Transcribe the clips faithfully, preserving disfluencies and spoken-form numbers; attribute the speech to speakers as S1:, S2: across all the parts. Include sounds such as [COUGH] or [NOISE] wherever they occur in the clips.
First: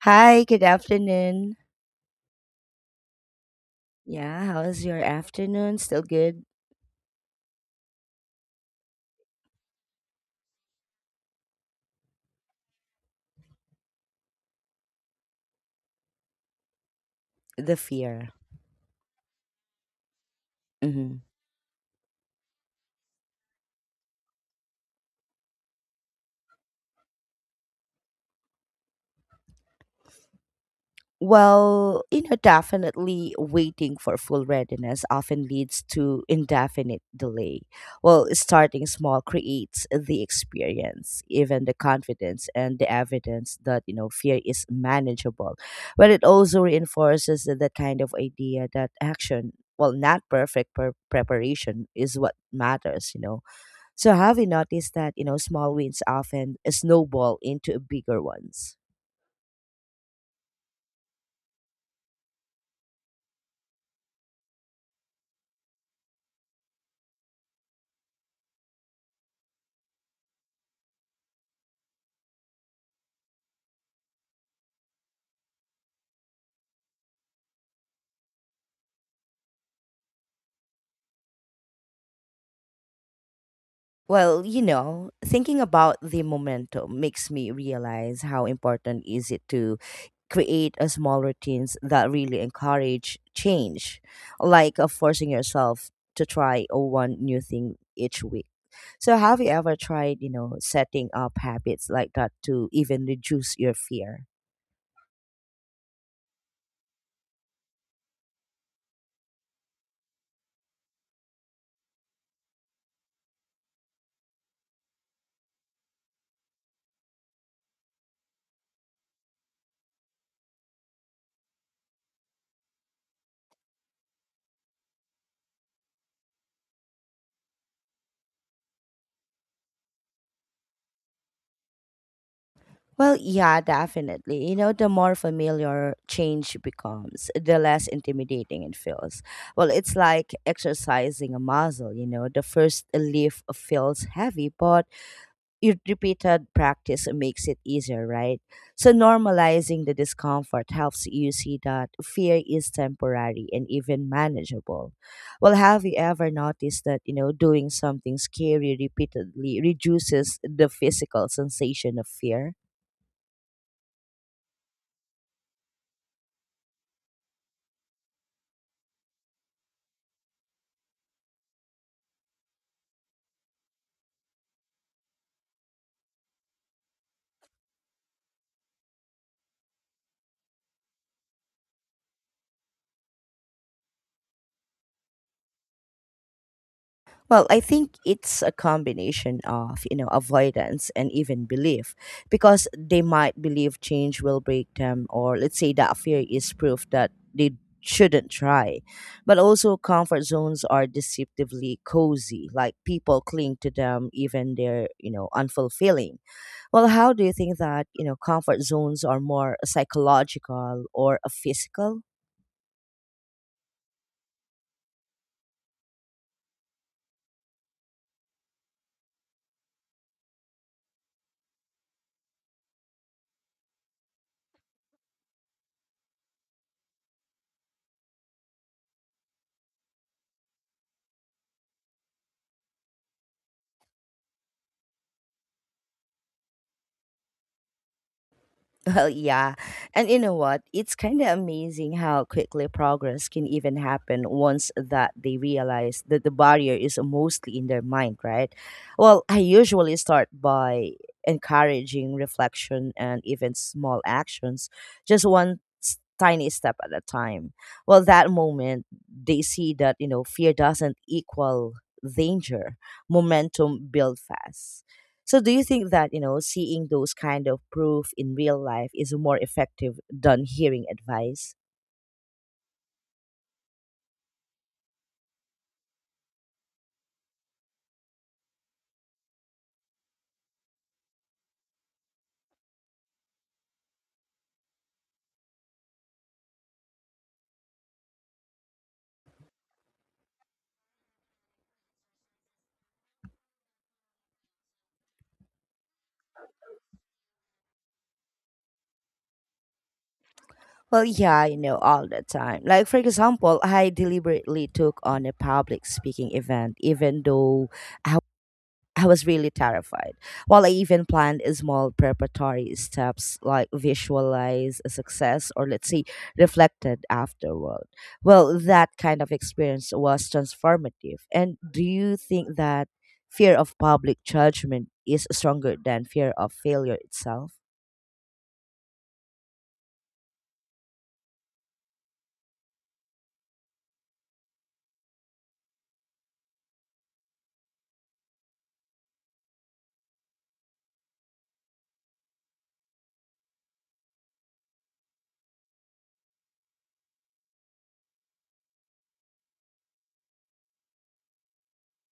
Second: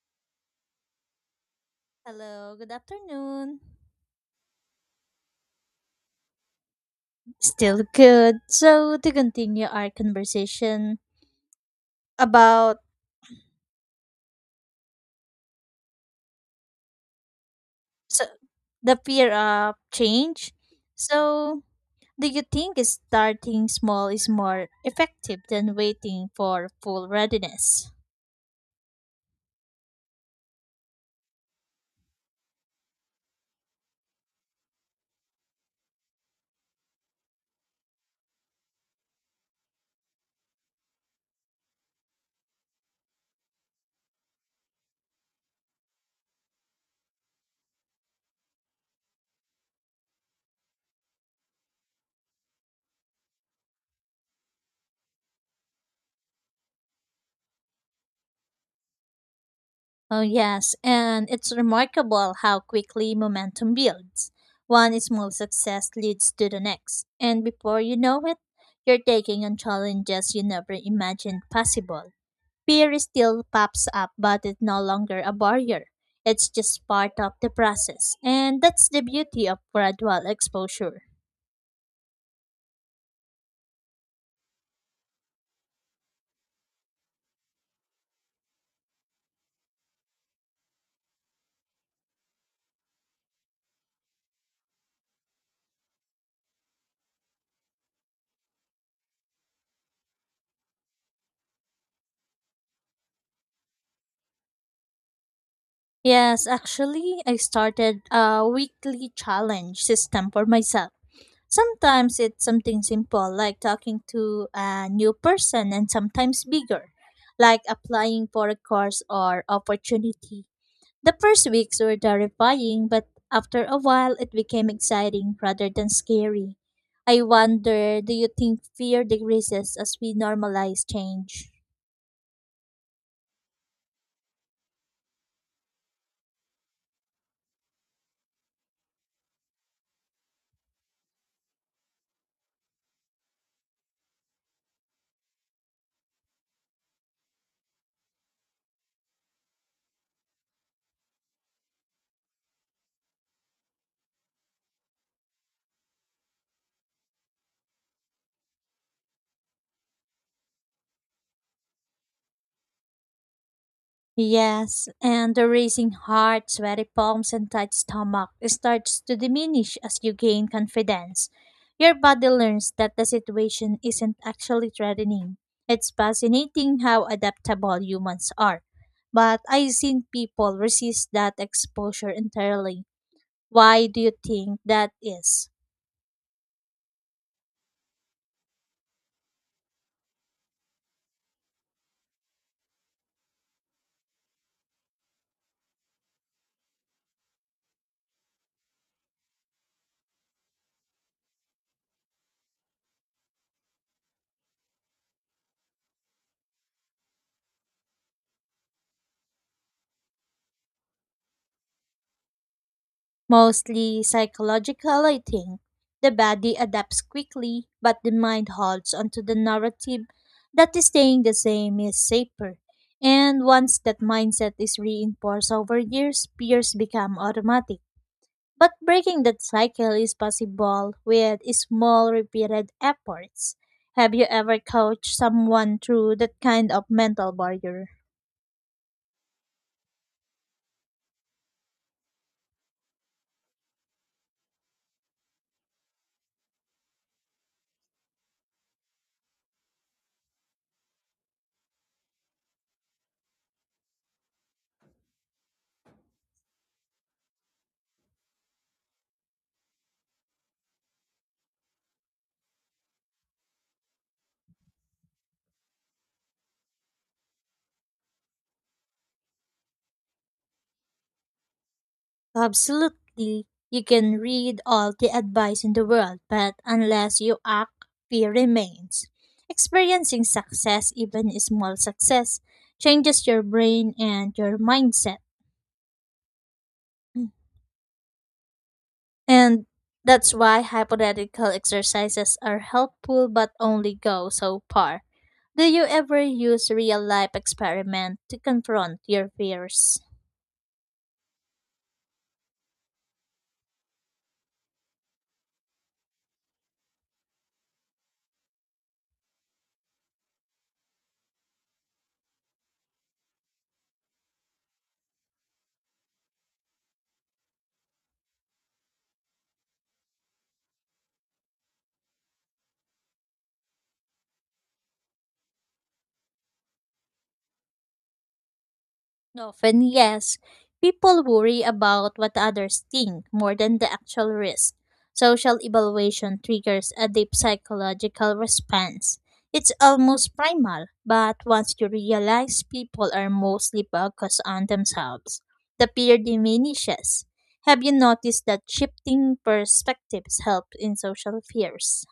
S1: Hi, good afternoon.
S2: Hello, good afternoon.
S1: Yeah, how is your afternoon? Still good?
S2: Still good. So, to continue our conversation about
S1: The
S2: so,
S1: fear.
S2: the fear of change.
S1: hmm
S2: So, do you think starting small is more effective than waiting for full readiness?
S1: Well, you know, definitely waiting for full readiness often leads to indefinite delay. Well, starting small creates the experience, even the confidence and the evidence that, you know, fear is manageable. But it also reinforces the kind of idea that action, well, not perfect pre- preparation is what matters, you know So have you noticed that, you know, small wins often snowball into bigger ones?
S2: Oh, yes, and it's remarkable how quickly momentum builds. One small success leads to the next, and before you know it, you're taking on challenges you never imagined possible. Fear still pops up, but it's no longer a barrier. It's just part of the process. And that's the beauty of gradual exposure.
S1: Well, you know, thinking about the momentum makes me realize how important is it to create a small routines that really encourage change, like uh, forcing yourself to try uh, one new thing each week. So have you ever tried, you know, setting up habits like that to even reduce your fear?
S2: Yes, actually, I started a weekly challenge system for myself. Sometimes it's something simple like talking to a new person, and sometimes bigger, like applying for a course or opportunity. The first weeks were terrifying, but after a while it became exciting rather than scary. I wonder, do you think fear decreases as we normalize change?
S1: Well, yeah, definitely. You know, the more familiar change becomes, the less intimidating it feels. Well, it's like exercising a muscle, you know, the first lift feels heavy, but your repeated practice makes it easier, right? So, normalizing the discomfort helps you see that fear is temporary and even manageable. Well, have you ever noticed that, you know, doing something scary repeatedly reduces the physical sensation of fear?
S2: Yes, and the racing heart, sweaty palms, and tight stomach starts to diminish as you gain confidence. Your body learns that the situation isn't actually threatening. It's fascinating how adaptable humans are, but I've seen people resist that exposure entirely. Why do you think that is?
S1: Well, I think it's a combination of, you know, avoidance and even belief because they might believe change will break them or let's say that fear is proof that they shouldn't try. But also comfort zones are deceptively cozy, like people cling to them even they're, you know, unfulfilling. Well, how do you think that, you know, comfort zones are more psychological or a physical?
S2: Mostly psychological, I think. The body adapts quickly, but the mind holds onto the narrative that is staying the same is safer. And once that mindset is reinforced over years, peers become automatic. But breaking that cycle is possible with small, repeated efforts. Have you ever coached someone through that kind of mental barrier?
S1: [LAUGHS] Well, yeah. And you know what? It's kind of amazing how quickly progress can even happen once that they realize that the barrier is mostly in their mind, right? Well, I usually start by encouraging reflection and even small actions, just one s- tiny step at a time. Well, that moment, they see that, you know, fear doesn't equal danger, momentum build fast. So do you think that, you know, seeing those kind of proof in real life is more effective than hearing advice?
S2: Absolutely. You can read all the advice in the world, but unless you act, fear remains. Experiencing success, even a small success, changes your brain and your mindset. And that's why hypothetical exercises are helpful but only go so far. Do you ever use real life experiment to confront your fears?
S1: Well, yeah, you know, all the time. Like, for example, I deliberately took on a public speaking event, even though I I was really terrified. While I even planned small preparatory steps like visualize a success or let's say reflected afterward. Well, that kind of experience was transformative. And do you think that fear of public judgment is stronger than fear of failure itself?
S2: Often, yes. People worry about what others think more than the actual risk. Social evaluation triggers a deep psychological response. It's almost primal, but once you realize people are mostly focused on themselves, the fear diminishes. Have you noticed that shifting perspectives help in social fears?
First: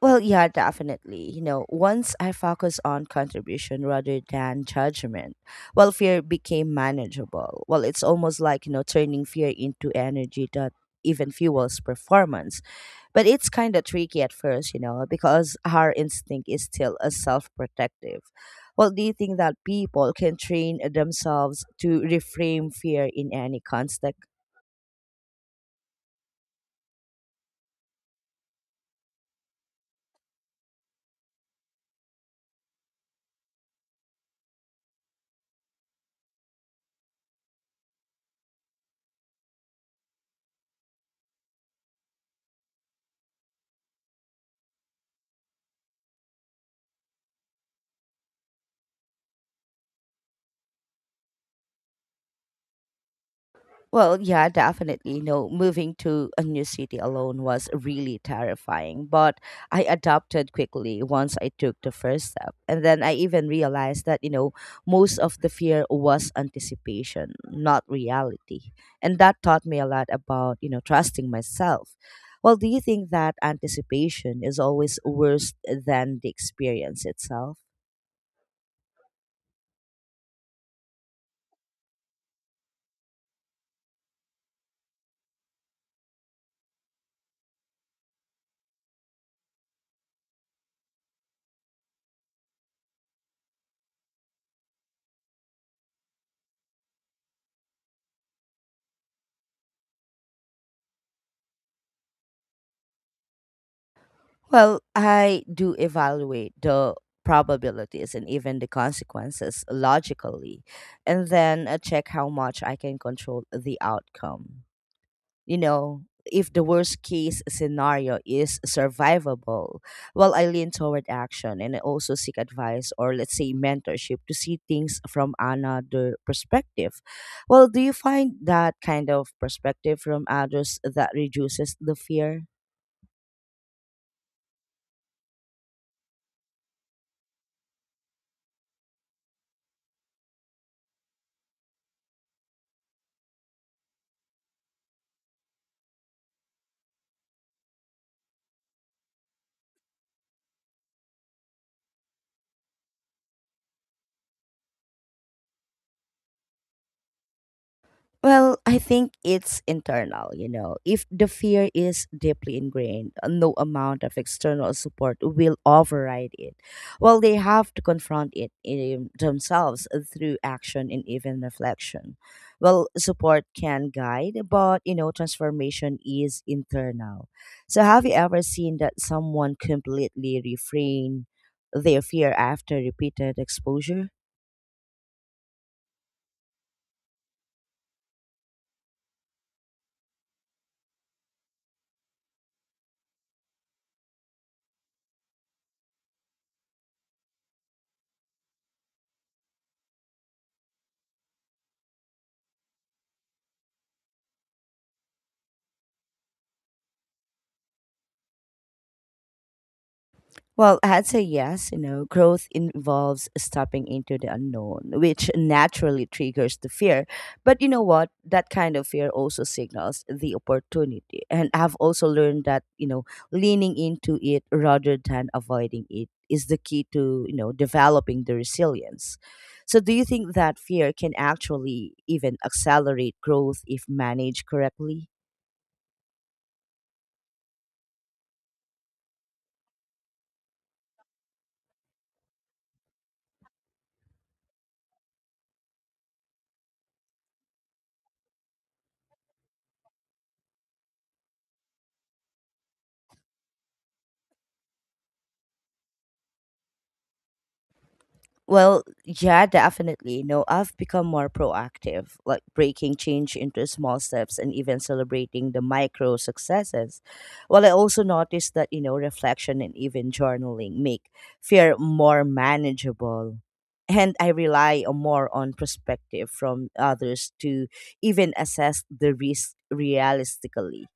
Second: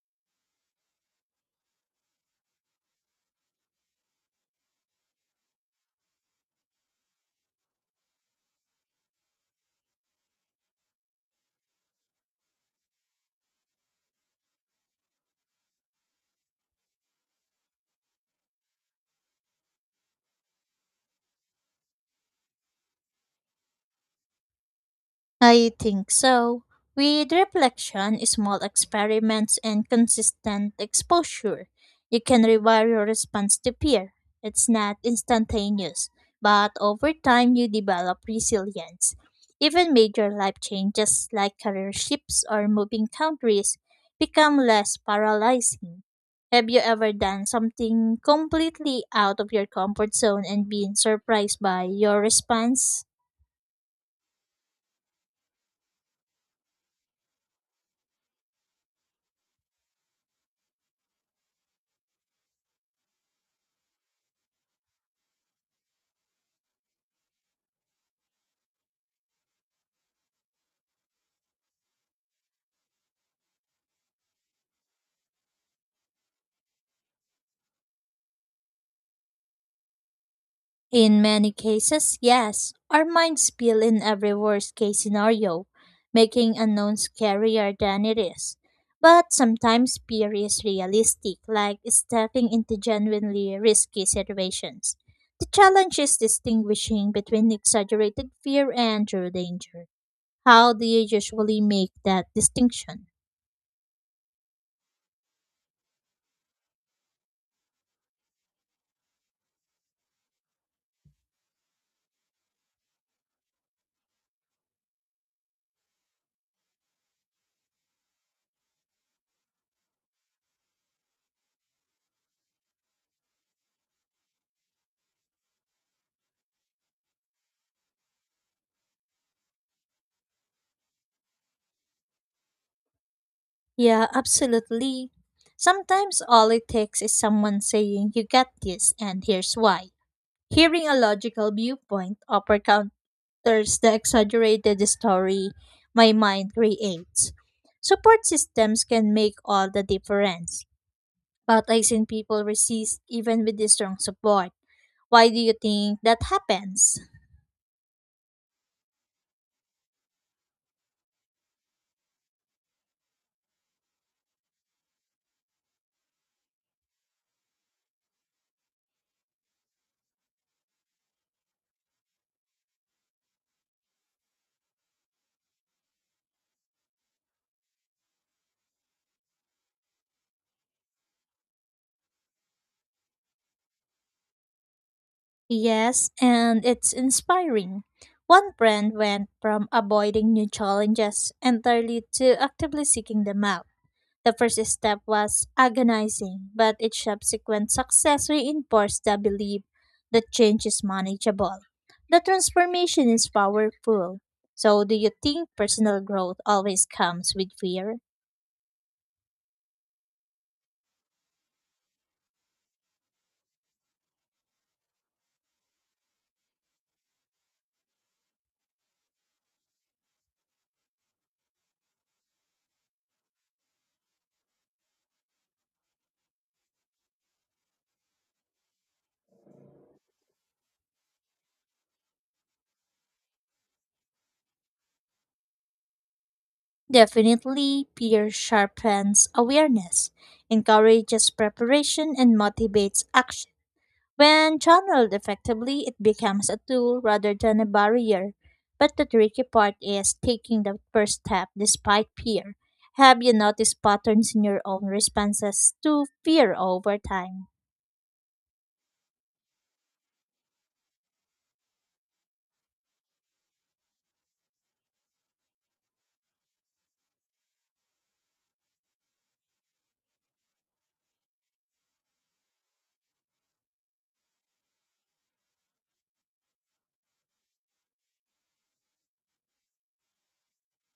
S1: Well, yeah, definitely. You know, once I focus on contribution rather than judgment, well, fear became manageable. Well, it's almost like, you know, turning fear into energy that even fuels performance. But it's kind of tricky at first, you know, because our instinct is still a self protective. Well, do you think that people can train themselves to reframe fear in any context?
S2: I think so. With reflection, small experiments, and consistent exposure, you can rewire your response to fear. It's not instantaneous, but over time you develop resilience. Even major life changes like career shifts or moving countries become less paralyzing. Have you ever done something completely out of your comfort zone and been surprised by your response?
S1: Well, yeah, definitely. No, moving to a new city alone was really terrifying, but I adapted quickly once I took the first step. And then I even realized that, you know, most of the fear was anticipation, not reality. And that taught me a lot about, you know, trusting myself. Well, do you think that anticipation is always worse than the experience itself?
S2: In many cases, yes, our minds spill in every worst case scenario, making unknown scarier than it is. But sometimes fear is realistic, like stepping into genuinely risky situations. The challenge is distinguishing between exaggerated fear and true danger. How do you usually make that distinction?
S1: Well, I do evaluate the probabilities and even the consequences logically, and then uh, check how much I can control the outcome. You know, if the worst case scenario is survivable, well, I lean toward action and I also seek advice or, let's say, mentorship to see things from another perspective. Well, do you find that kind of perspective from others that reduces the fear?
S2: Yeah, absolutely. Sometimes all it takes is someone saying, You got this, and here's why. Hearing a logical viewpoint often counters the exaggerated story my mind creates. Support systems can make all the difference, but I've seen people resist even with the strong support. Why do you think that happens?
S1: Well, I think it's internal, you know. If the fear is deeply ingrained, uh, no amount of external support will override it. Well, they have to confront it in themselves through action and even reflection. Well, support can guide, but, you know, transformation is internal. So, have you ever seen that someone completely refrain their fear after repeated exposure?
S2: Yes, and it's inspiring. One friend went from avoiding new challenges entirely to actively seeking them out. The first step was agonizing, but its subsequent success reinforced the belief that change is manageable. The transformation is powerful. So, do you think personal growth always comes with fear?
S1: Well, I'd say yes. You know, growth involves stepping into the unknown, which naturally triggers the fear. But you know what? That kind of fear also signals the opportunity. And I've also learned that, you know, leaning into it rather than avoiding it is the key to, you know, developing the resilience. So, do you think that fear can actually even accelerate growth if managed correctly?
S2: Definitely, fear sharpens awareness, encourages preparation, and motivates action. When channeled effectively, it becomes a tool rather than a barrier. But the tricky part is taking the first step despite fear. Have you noticed patterns in your own responses to fear over time?
S1: Well, yeah, definitely. No, I've become more proactive, like breaking change into small steps and even celebrating the micro successes. Well, I also noticed that, you know, reflection and even journaling make fear more manageable. And I rely on more on perspective from others to even assess the risk realistically.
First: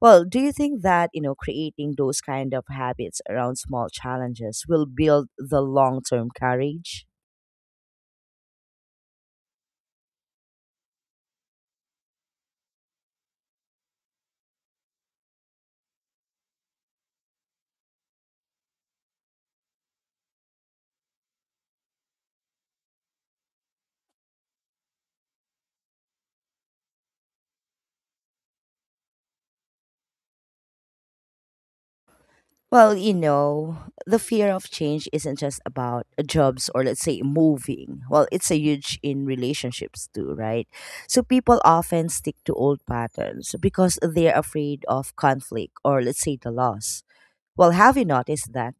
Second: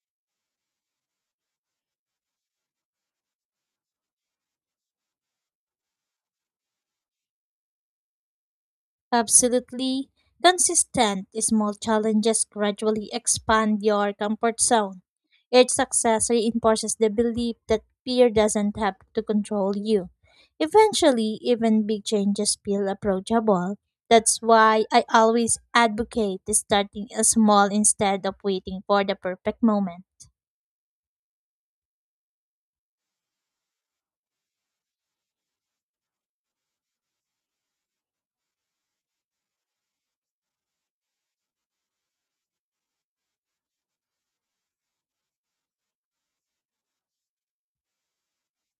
S1: Well, do you think that, you know, creating those kind of habits around small challenges will build the long-term courage?
S2: Absolutely. Consistent small challenges gradually expand your comfort zone. Each success reinforces the belief that fear doesn't have to control you. Eventually, even big changes feel approachable. That's why I always advocate starting small instead of waiting for the perfect moment.
S1: Well, you know, the fear of change isn't just about jobs or let's say moving. Well, it's a huge in relationships too, right? So people often stick to old patterns because they're afraid of conflict or let's say the loss. Well, have you noticed that?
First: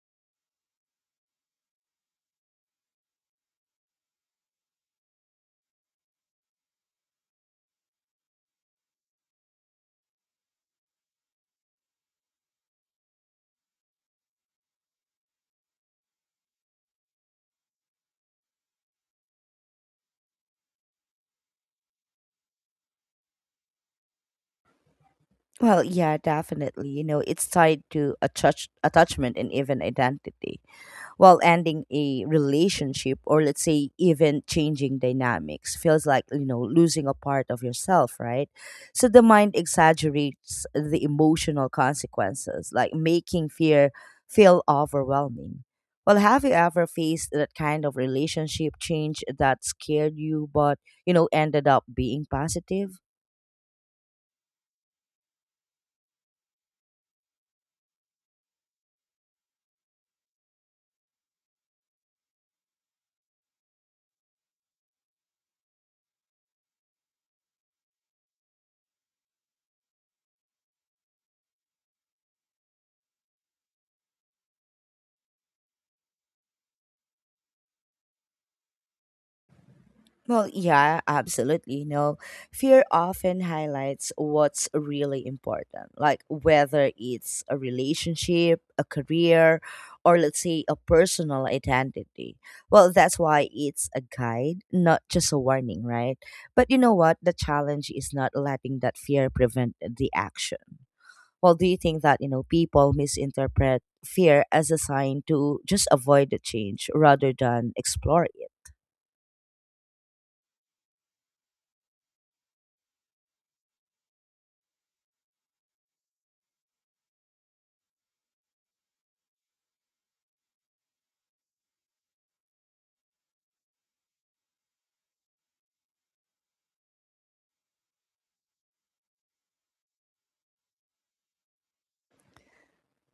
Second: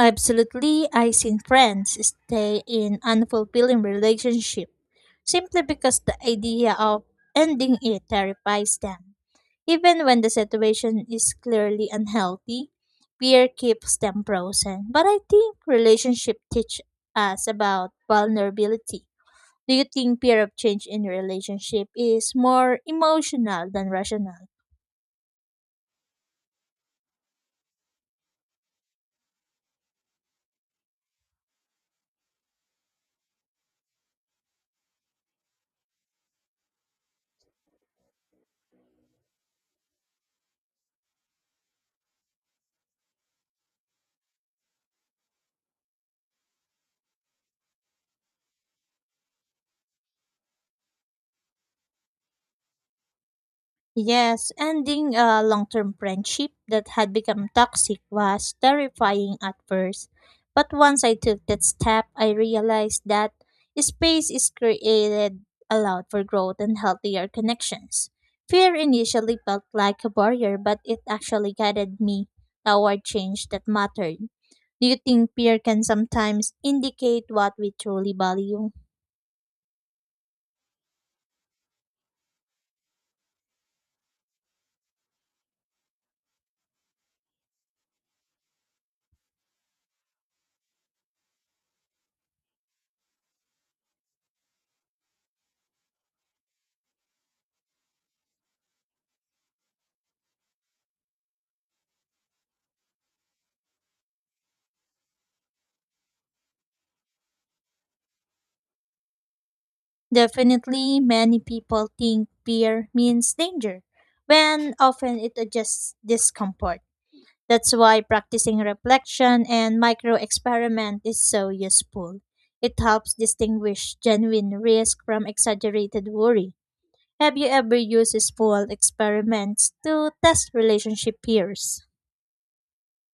S2: Absolutely, I've seen friends stay in unfulfilling relationship simply because the idea of ending it terrifies them. Even when the situation is clearly unhealthy, fear keeps them frozen. But I think relationship teach us about vulnerability. Do you think fear of change in relationship is more emotional than rational?
S1: Well, yeah, definitely. You know, it's tied to attach- attachment and even identity. While ending a relationship or let's say even changing dynamics feels like, you know, losing a part of yourself, right? So the mind exaggerates the emotional consequences, like making fear feel overwhelming. Well, have you ever faced that kind of relationship change that scared you but, you know, ended up being positive?
S2: Yes, ending a long term friendship that had become toxic was terrifying at first. But once I took that step, I realized that space is created allowed for growth and healthier connections. Fear initially felt like a barrier, but it actually guided me toward change that mattered. Do you think fear can sometimes indicate what we truly value?
S1: Well, yeah, absolutely. You know, fear often highlights what's really important, like whether it's a relationship, a career, or let's say a personal identity. Well, that's why it's a guide, not just a warning, right? But you know what? The challenge is not letting that fear prevent the action. Well, do you think that, you know, people misinterpret fear as a sign to just avoid the change rather than explore it?
S2: Definitely, many people think fear means danger, when often it is just discomfort. That's why practicing reflection and micro experiment is so useful. It helps distinguish genuine risk from exaggerated worry. Have you ever used small experiments to test relationship peers?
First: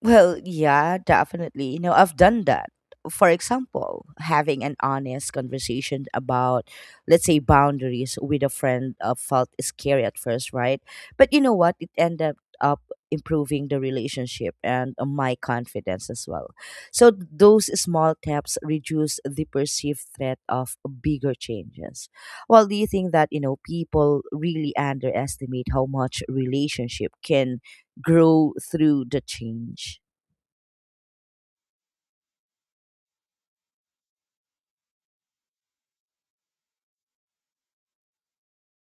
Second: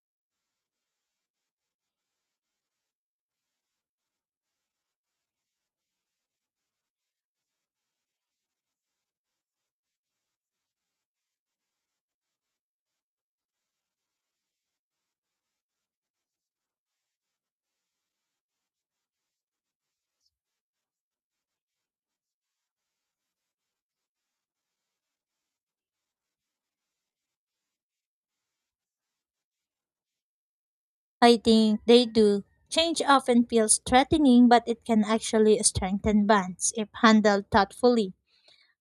S1: Well, yeah, definitely. You know, I've done that. For example, having an honest conversation about, let's say, boundaries with a friend uh, felt scary at first, right? But you know what? It ended up improving the relationship and uh, my confidence as well. So those small steps reduce the perceived threat of bigger changes. Well, do you think that, you know, people really underestimate how much relationship can grow through the change?
S2: I think they do. Change often feels threatening, but it can actually strengthen bonds if handled thoughtfully.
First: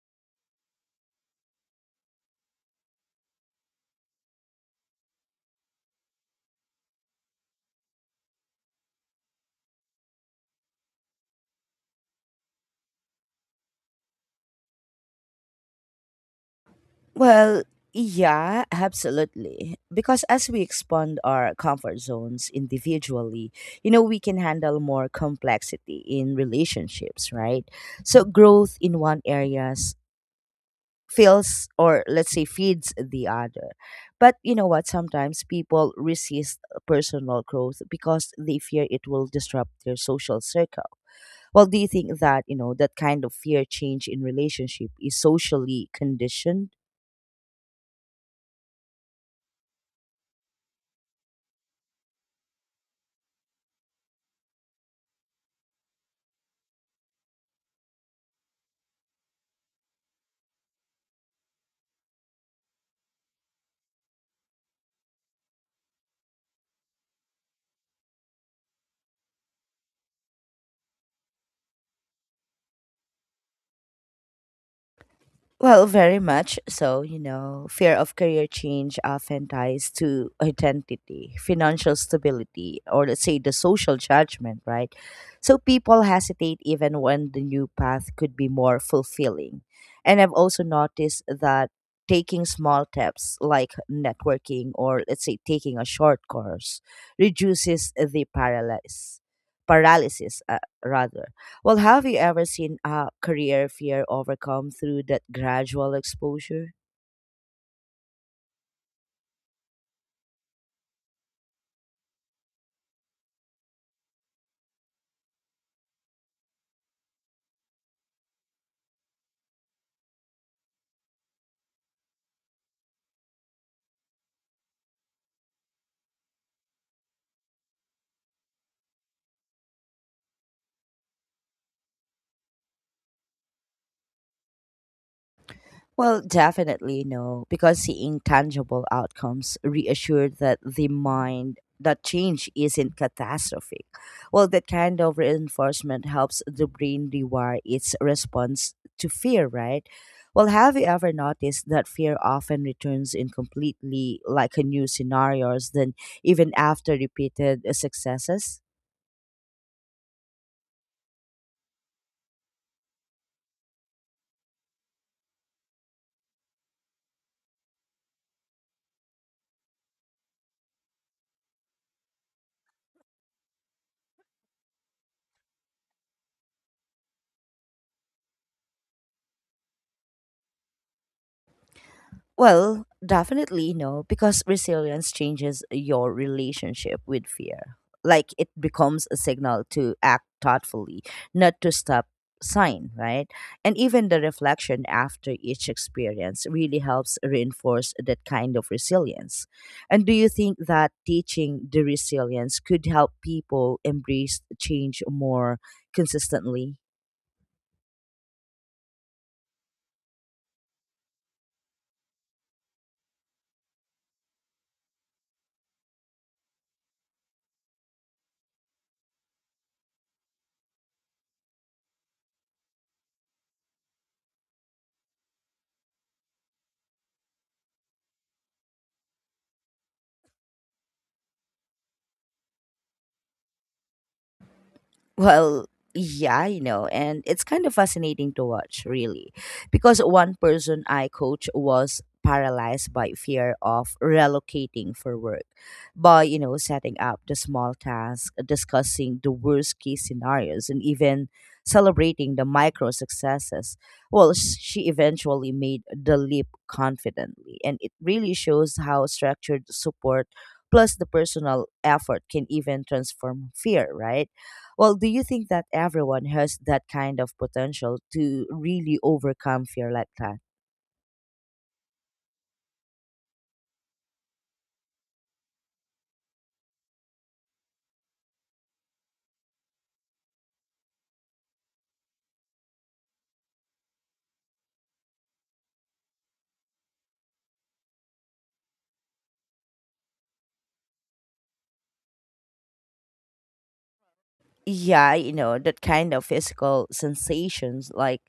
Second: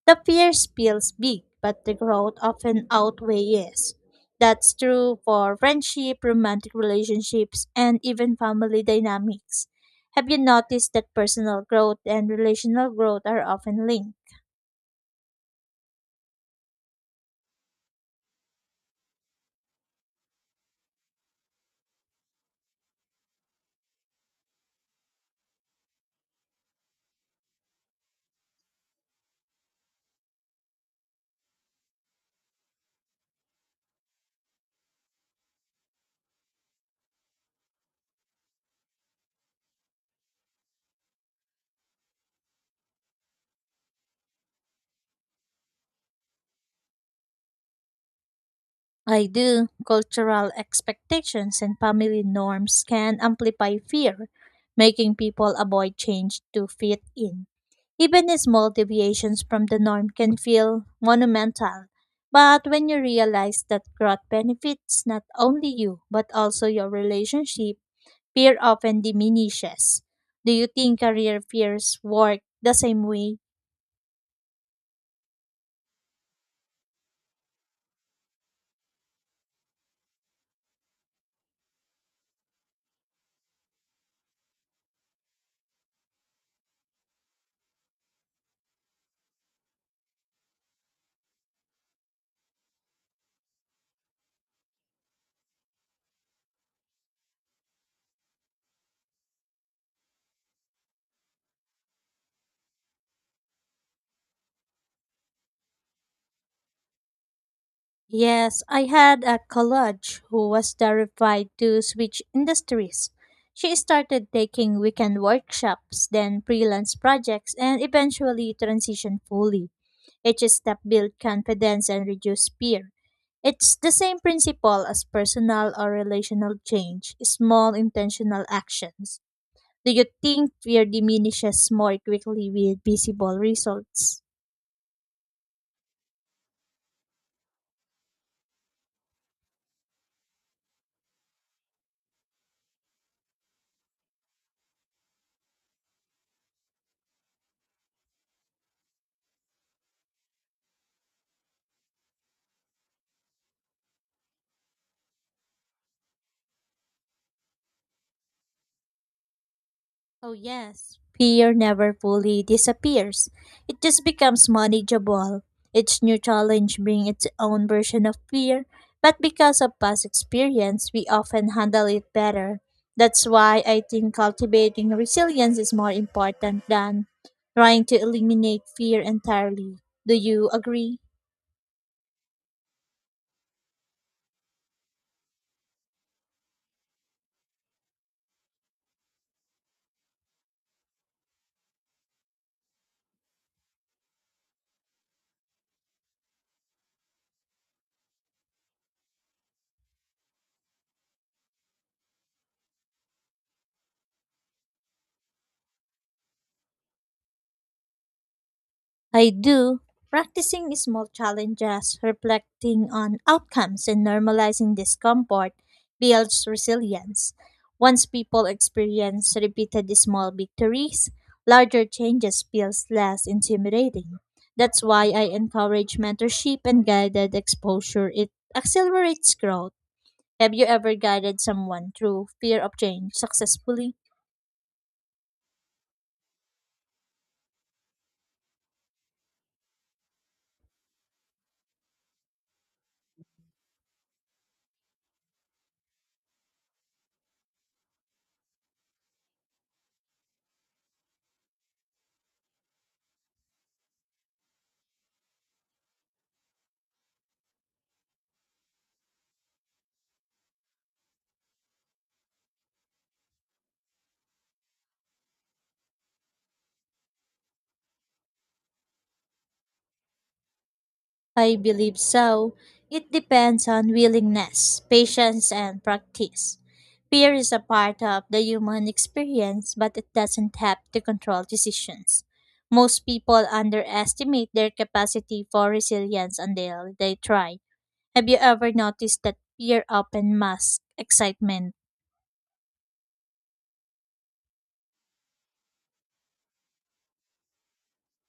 S2: The fear feels big, but the growth often outweighs. That's true for friendship, romantic relationships, and even family dynamics. Have you noticed that personal growth and relational growth are often linked?
S1: Well, yeah, absolutely. Because as we expand our comfort zones individually, you know, we can handle more complexity in relationships, right? So growth in one area feels or let's say feeds the other. But you know what, sometimes people resist personal growth because they fear it will disrupt their social circle. Well, do you think that, you know, that kind of fear change in relationship is socially conditioned?
S2: I do. Cultural expectations and family norms can amplify fear, making people avoid change to fit in. Even small deviations from the norm can feel monumental. But when you realize that growth benefits not only you, but also your relationship, fear often diminishes. Do you think career fears work the same way?
S1: Well, very much so, you know, fear of career change often ties to identity, financial stability, or let's say the social judgment, right? So people hesitate even when the new path could be more fulfilling. And I've also noticed that taking small steps like networking or let's say taking a short course reduces the paralysis paralysis uh, rather. Well, have you ever seen a career fear overcome through that gradual exposure?
S2: Yes, I had a college who was terrified to switch industries. She started taking weekend workshops, then freelance projects, and eventually transitioned fully. Each step builds confidence and reduces fear. It's the same principle as personal or relational change, small intentional actions. Do you think fear diminishes more quickly with visible results?
S1: Well, definitely no, because seeing tangible outcomes reassured that the mind that change isn't catastrophic. Well, that kind of reinforcement helps the brain rewire its response to fear, right? Well, have you ever noticed that fear often returns in completely like a new scenarios than even after repeated successes?
S2: Oh, yes. Fear never fully disappears. It just becomes manageable. Each new challenge brings its own version of fear, but because of past experience, we often handle it better. That's why I think cultivating resilience is more important than trying to eliminate fear entirely. Do you agree?
S1: Well, definitely no, because resilience changes your relationship with fear. Like it becomes a signal to act thoughtfully, not to stop sign, right? And even the reflection after each experience really helps reinforce that kind of resilience. And do you think that teaching the resilience could help people embrace change more consistently?
S2: I do. Practicing small challenges, reflecting on outcomes, and normalizing discomfort builds resilience. Once people experience repeated small victories, larger changes feels less intimidating. That's why I encourage mentorship and guided exposure. It accelerates growth. Have you ever guided someone through fear of change successfully?
S1: Well, yeah, you know, and it's kind of fascinating to watch, really, because one person I coach was paralyzed by fear of relocating for work by, you know, setting up the small tasks, discussing the worst case scenarios, and even celebrating the micro successes. Well, s- she eventually made the leap confidently, and it really shows how structured support plus the personal effort can even transform fear, right? Well, do you think that everyone has that kind of potential to really overcome fear like that?
S2: I believe so. It depends on willingness, patience, and practice. Fear is a part of the human experience, but it doesn't have to control decisions. Most people underestimate their capacity for resilience until they try. Have you ever noticed that fear often masks excitement?
S1: Yeah, you know, that kind of physical sensations like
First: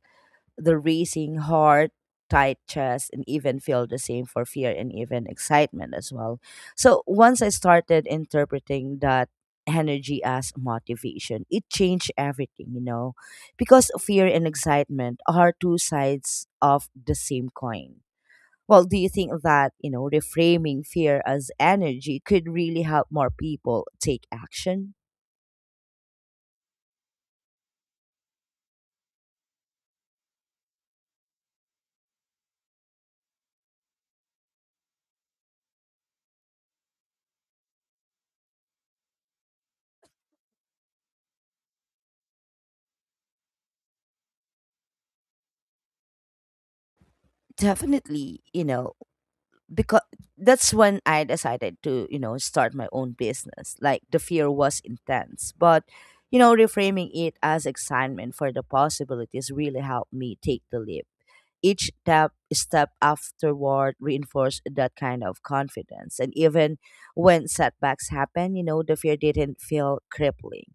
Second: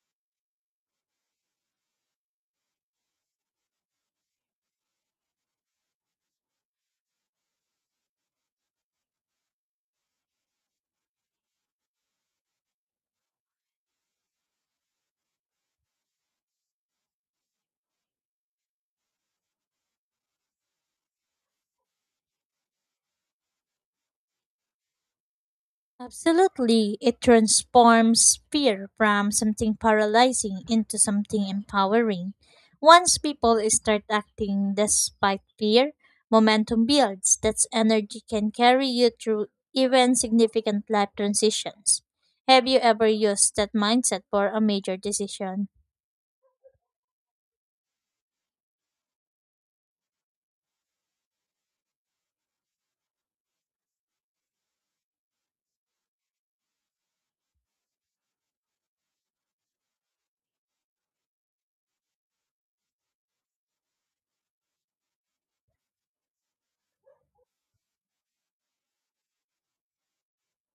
S1: the racing heart, tight chest, and even feel the same for fear and even excitement as well. So once I started interpreting that energy as motivation, it changed everything, you know, because fear and excitement are two sides of the same coin. Well, do you think that, you know, reframing fear as energy could really help more people take action?
S2: Absolutely, it transforms fear from something paralyzing into something empowering. Once people start acting despite fear, momentum builds. That energy can carry you through even significant life transitions. Have you ever used that mindset for a major decision?
S1: Definitely, you know, because that's when I decided to, you know, start my own business. Like the fear was intense, but you know, reframing it as excitement for the possibilities really helped me take the leap. Each step step afterward reinforced that kind of confidence. And even when setbacks happen, you know, the fear didn't feel crippling.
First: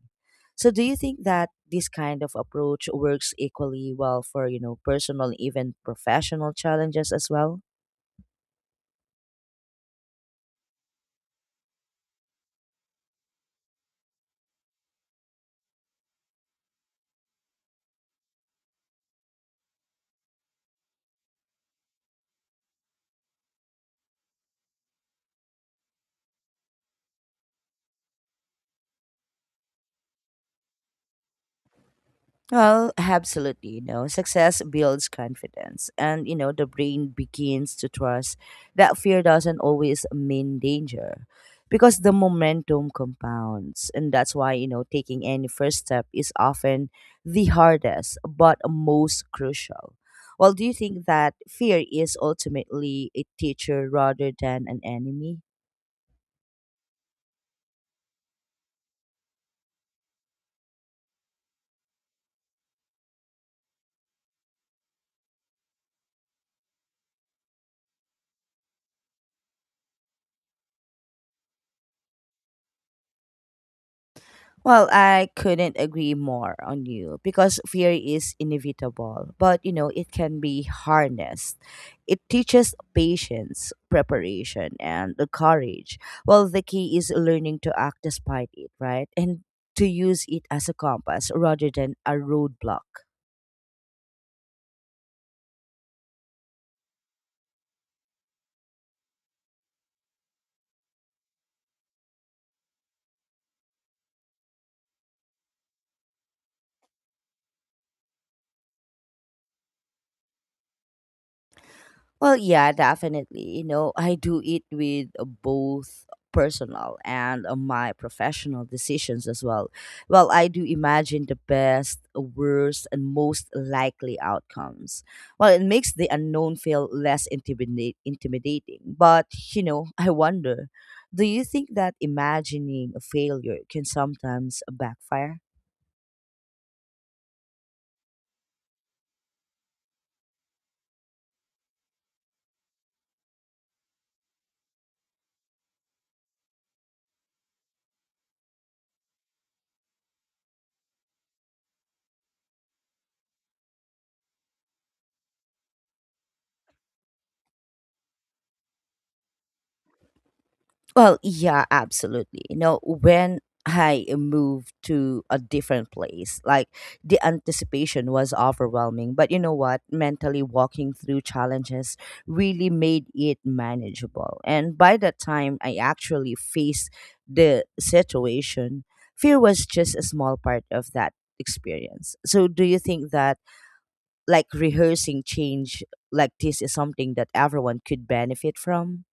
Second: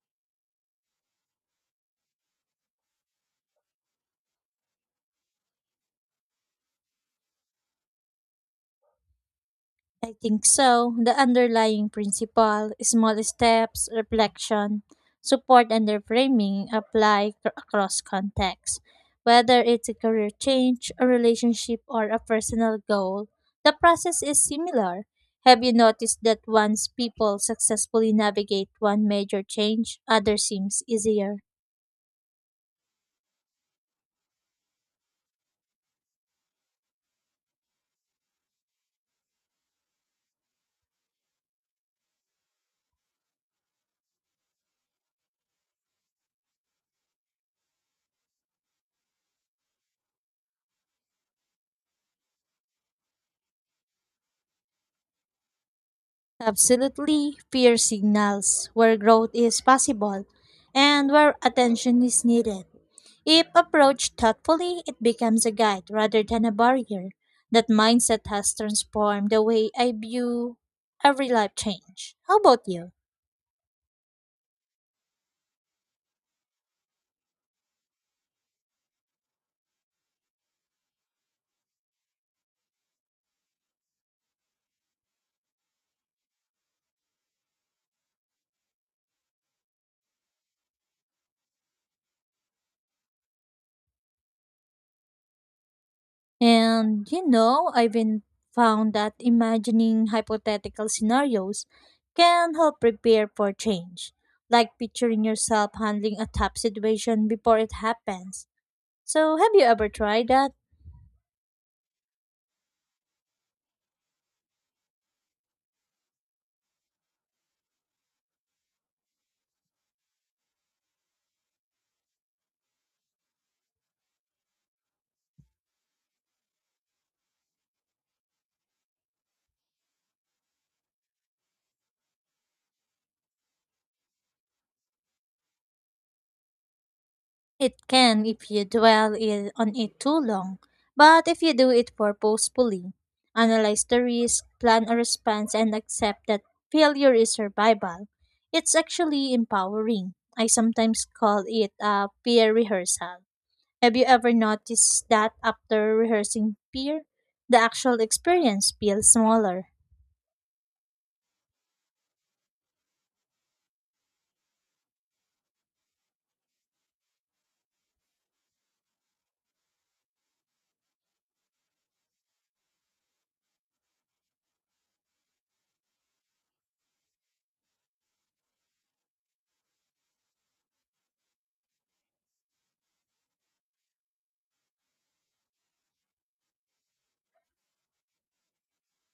S1: So do you think that this kind of approach works equally well for, you know, personal, even professional challenges as well?
S2: I think so. The underlying principle, small steps, reflection, support, and reframing apply c- across contexts. Whether it's a career change, a relationship, or a personal goal, the process is similar. Have you noticed that once people successfully navigate one major change, others seems easier?
S1: Well, absolutely. You know, success builds confidence, and, you know, the brain begins to trust that fear doesn't always mean danger, because the momentum compounds. And that's why, you know, taking any first step is often the hardest but most crucial. Well, do you think that fear is ultimately a teacher rather than an enemy?
S2: Absolutely, fear signals where growth is possible and where attention is needed. If approached thoughtfully, it becomes a guide rather than a barrier. That mindset has transformed the way I view every life change. How about you?
S1: Well, I couldn't agree more on you, because fear is inevitable, but, you know, it can be harnessed. It teaches patience, preparation, and the courage. Well, the key is learning to act despite it, right? And to use it as a compass rather than a roadblock.
S2: And you know, I've been found that imagining hypothetical scenarios can help prepare for change, like picturing yourself handling a tough situation before it happens. So, have you ever tried that?
S1: Well, yeah, definitely. You know, I do it with uh, both personal and uh, my professional decisions as well. Well, I do imagine the best, uh, worst, and most likely outcomes. Well, it makes the unknown feel less intimidate- intimidating. But, you know, [LAUGHS] I wonder, do you think that imagining a failure can sometimes backfire?
S2: It can if you dwell i- on it too long, but if you do it purposefully, analyze the risk, plan a response, and accept that failure is survival, it's actually empowering. I sometimes call it a peer rehearsal. Have you ever noticed that after rehearsing peer, the actual experience feels smaller?
S1: Well, yeah, absolutely. You know, when I moved to a different place, like, the anticipation was overwhelming. But you know what? Mentally walking through challenges really made it manageable. And by the time I actually faced the situation, fear was just a small part of that experience. So, do you think that like rehearsing change like this is something that everyone could benefit from?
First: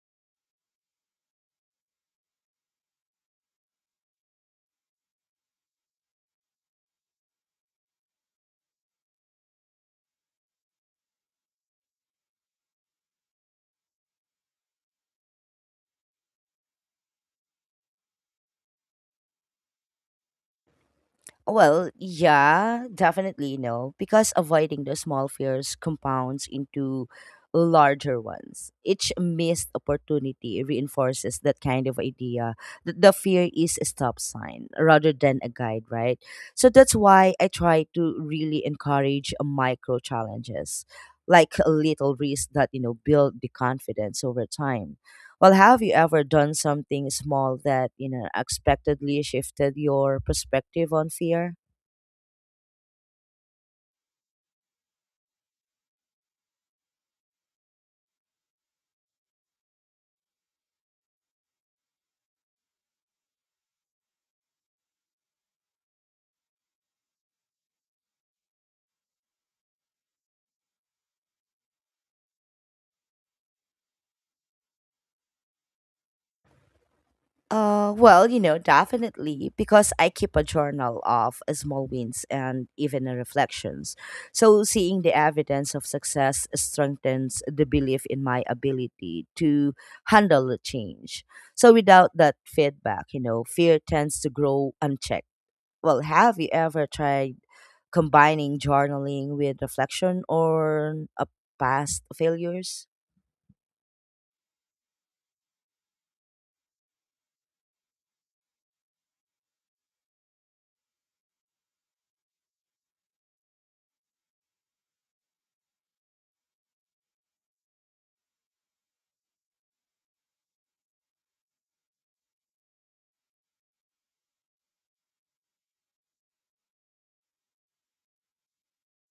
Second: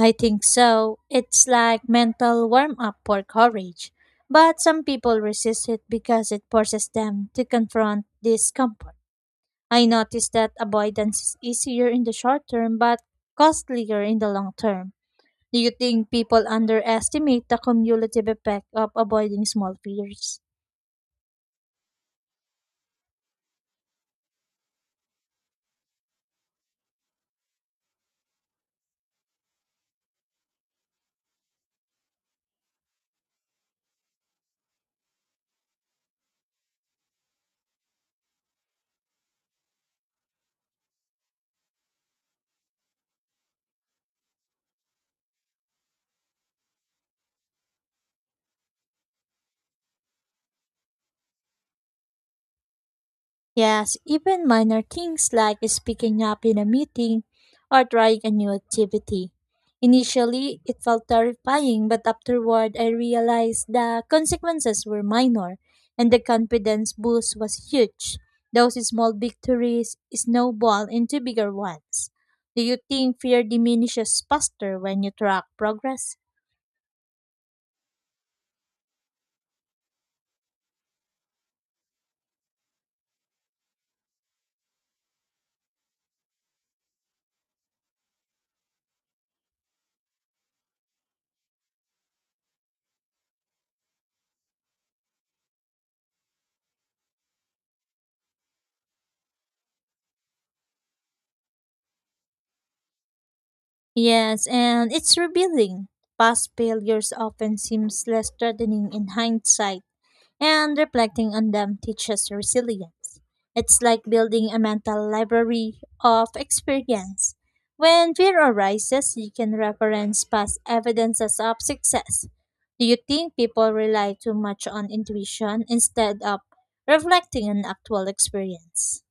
S2: I think so. It's like mental warm up for courage. But some people resist it because it forces them to confront discomfort. I noticed that avoidance is easier in the short term but costlier in the long term. Do you think people underestimate the cumulative effect of avoiding small fears?
S1: Well, yeah, definitely no, because avoiding the small fears compounds into larger ones. Each missed opportunity reinforces that kind of idea that the fear is a stop sign rather than a guide, right? So that's why I try to really encourage micro challenges, like a little risk that, you know, build the confidence over time. Well, have you ever done something small that, you know, unexpectedly shifted your perspective on fear?
S2: Yes, even minor things like speaking up in a meeting or trying a new activity. Initially, it felt terrifying, but afterward, I realized the consequences were minor and the confidence boost was huge. Those small victories snowball into bigger ones. Do you think fear diminishes faster when you track progress?
S1: Uh, well, you know, definitely, because I keep a journal of uh, small wins and even uh, reflections. So seeing the evidence of success strengthens the belief in my ability to handle the change. So without that feedback, you know, fear tends to grow unchecked. Well, have you ever tried combining journaling with reflection or a past failures?
S2: Yes, and it's revealing. Past failures often seems less threatening in hindsight and reflecting on them teaches resilience. It's like building a mental library of experience. When fear arises, you can reference past evidences of success. Do you think people rely too much on intuition instead of reflecting on actual experience?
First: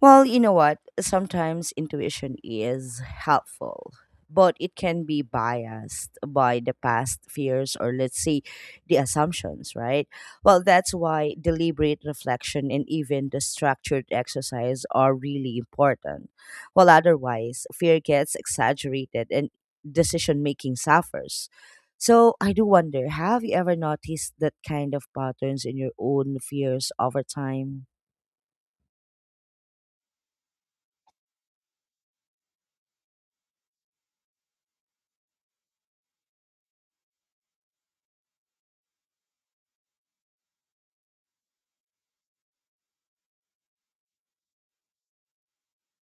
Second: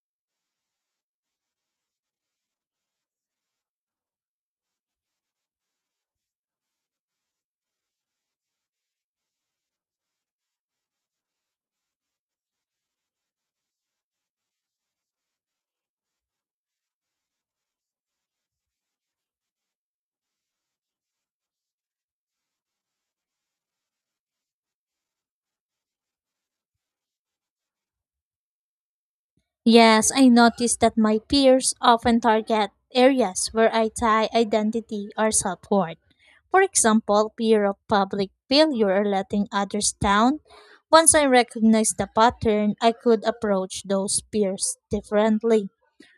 S1: Well, you know what? Sometimes intuition is helpful, but it can be biased by the past fears or, let's say, the assumptions, right? Well, that's why deliberate reflection and even the structured exercise are really important. Well, otherwise, fear gets exaggerated and decision making suffers. So, I do wonder, have you ever noticed that kind of patterns in your own fears over time?
S2: Yes, I noticed that my peers often target areas where I tie identity or self worth. For example, fear of public failure or letting others down. Once I recognized the pattern, I could approach those peers differently,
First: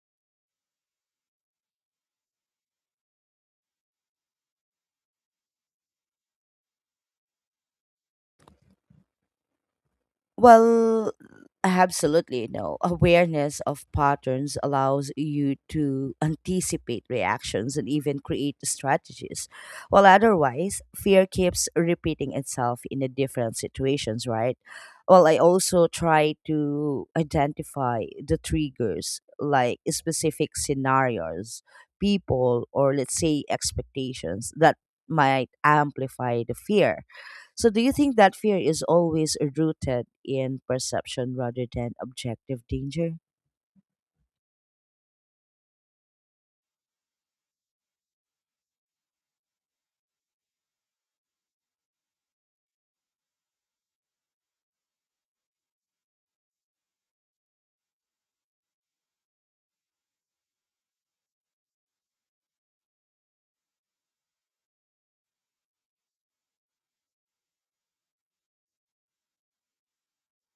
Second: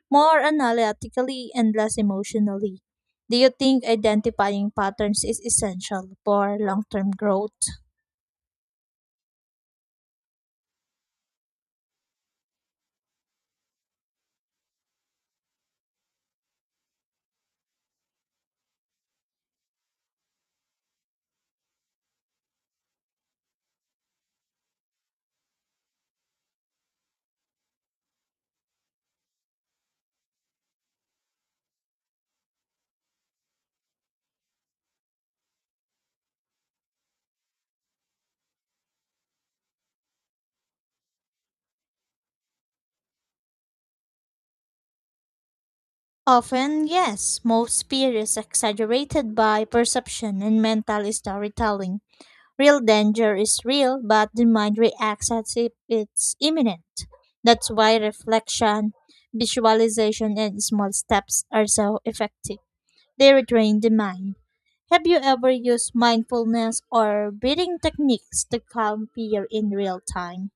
S2: more analytically and less emotionally. Do you think identifying patterns is essential for long term growth?
S1: Well, absolutely no. Awareness of patterns allows you to anticipate reactions and even create strategies. While otherwise, fear keeps repeating itself in the different situations, right? Well, I also try to identify the triggers, like specific scenarios, people, or let's say expectations that might amplify the fear. So, do you think that fear is always rooted in perception rather than objective danger?
S2: Often, yes, most fear is exaggerated by perception and mental storytelling. Real danger is real, but the mind reacts as if it's imminent. That's why reflection, visualization, and small steps are so effective. They retrain the mind. Have you ever used mindfulness or breathing techniques to calm fear in real time?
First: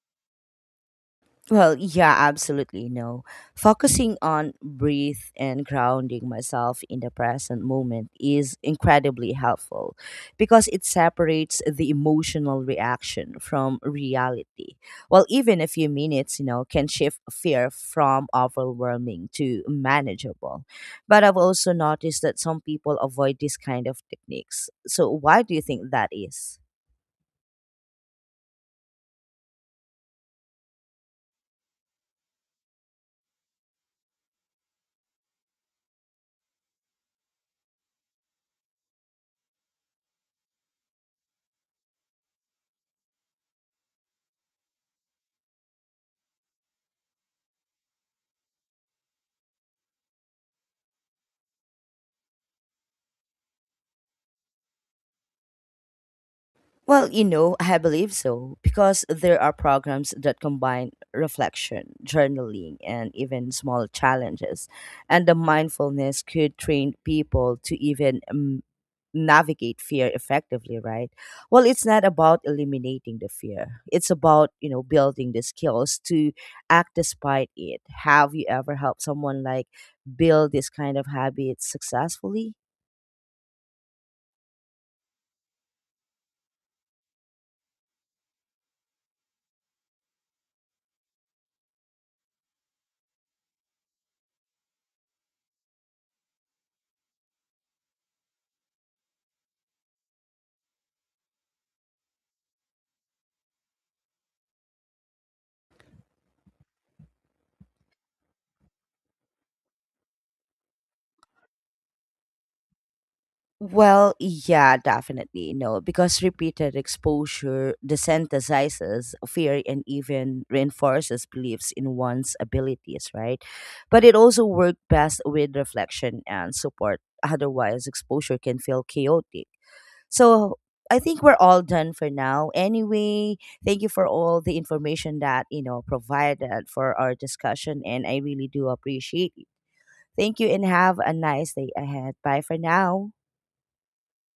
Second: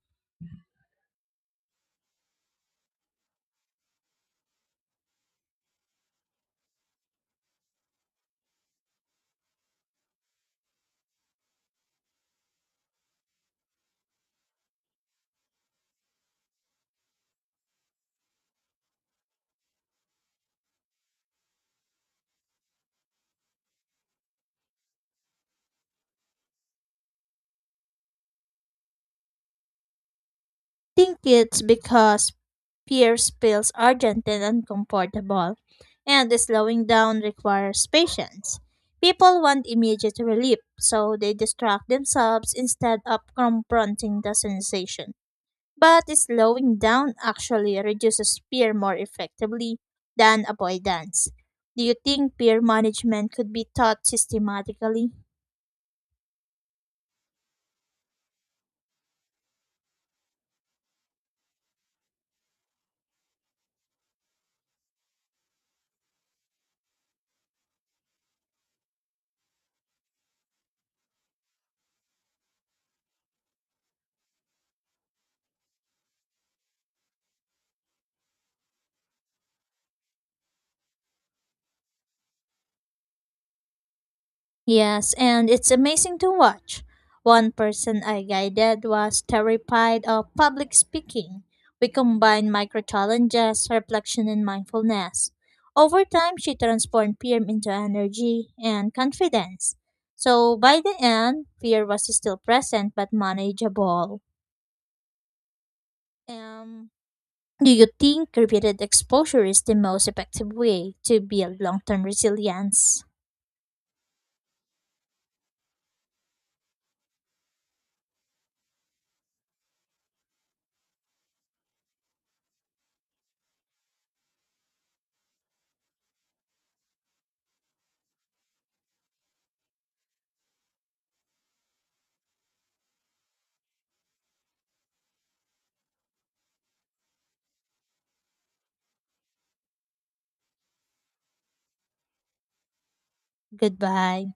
S1: Well, yeah, absolutely no. Focusing on breathe and grounding myself in the present moment is incredibly helpful, because it separates the emotional reaction from reality. Well, even a few minutes, you know, can shift fear from overwhelming to manageable. But I've also noticed that some people avoid this kind of techniques. So, why do you think that is?
S2: Think it's because Pierce feels urgent and uncomfortable, and slowing down requires patience. People want immediate relief, so they distract themselves instead of confronting the sensation. But slowing down actually reduces fear more effectively than avoidance. Do you think peer management could be taught systematically?
S1: Well, you know, I believe so, because there are programs that combine reflection, journaling, and even small challenges. And the mindfulness could train people to even um, navigate fear effectively, right? Well, it's not about eliminating the fear. It's about, you know, building the skills to act despite it. Have you ever helped someone like build this kind of habit successfully?
S2: Yes, and it's amazing to watch. One person I guided was terrified of public speaking. We combined micro challenges, reflection, and mindfulness. Over time, she transformed fear into energy and confidence. So by the end, fear was still present but manageable. Um, do you think repeated exposure is the most effective way to build long term resilience?
S1: Well, yeah, definitely. No, because repeated exposure desensitizes fear and even reinforces beliefs in one's abilities, right? But it also works best with reflection and support. Otherwise, exposure can feel chaotic. So I think we're all done for now. Anyway, thank you for all the information that, you know, provided for our discussion. And I really do appreciate it. Thank you and have a nice day ahead. Bye for now.
S2: Goodbye.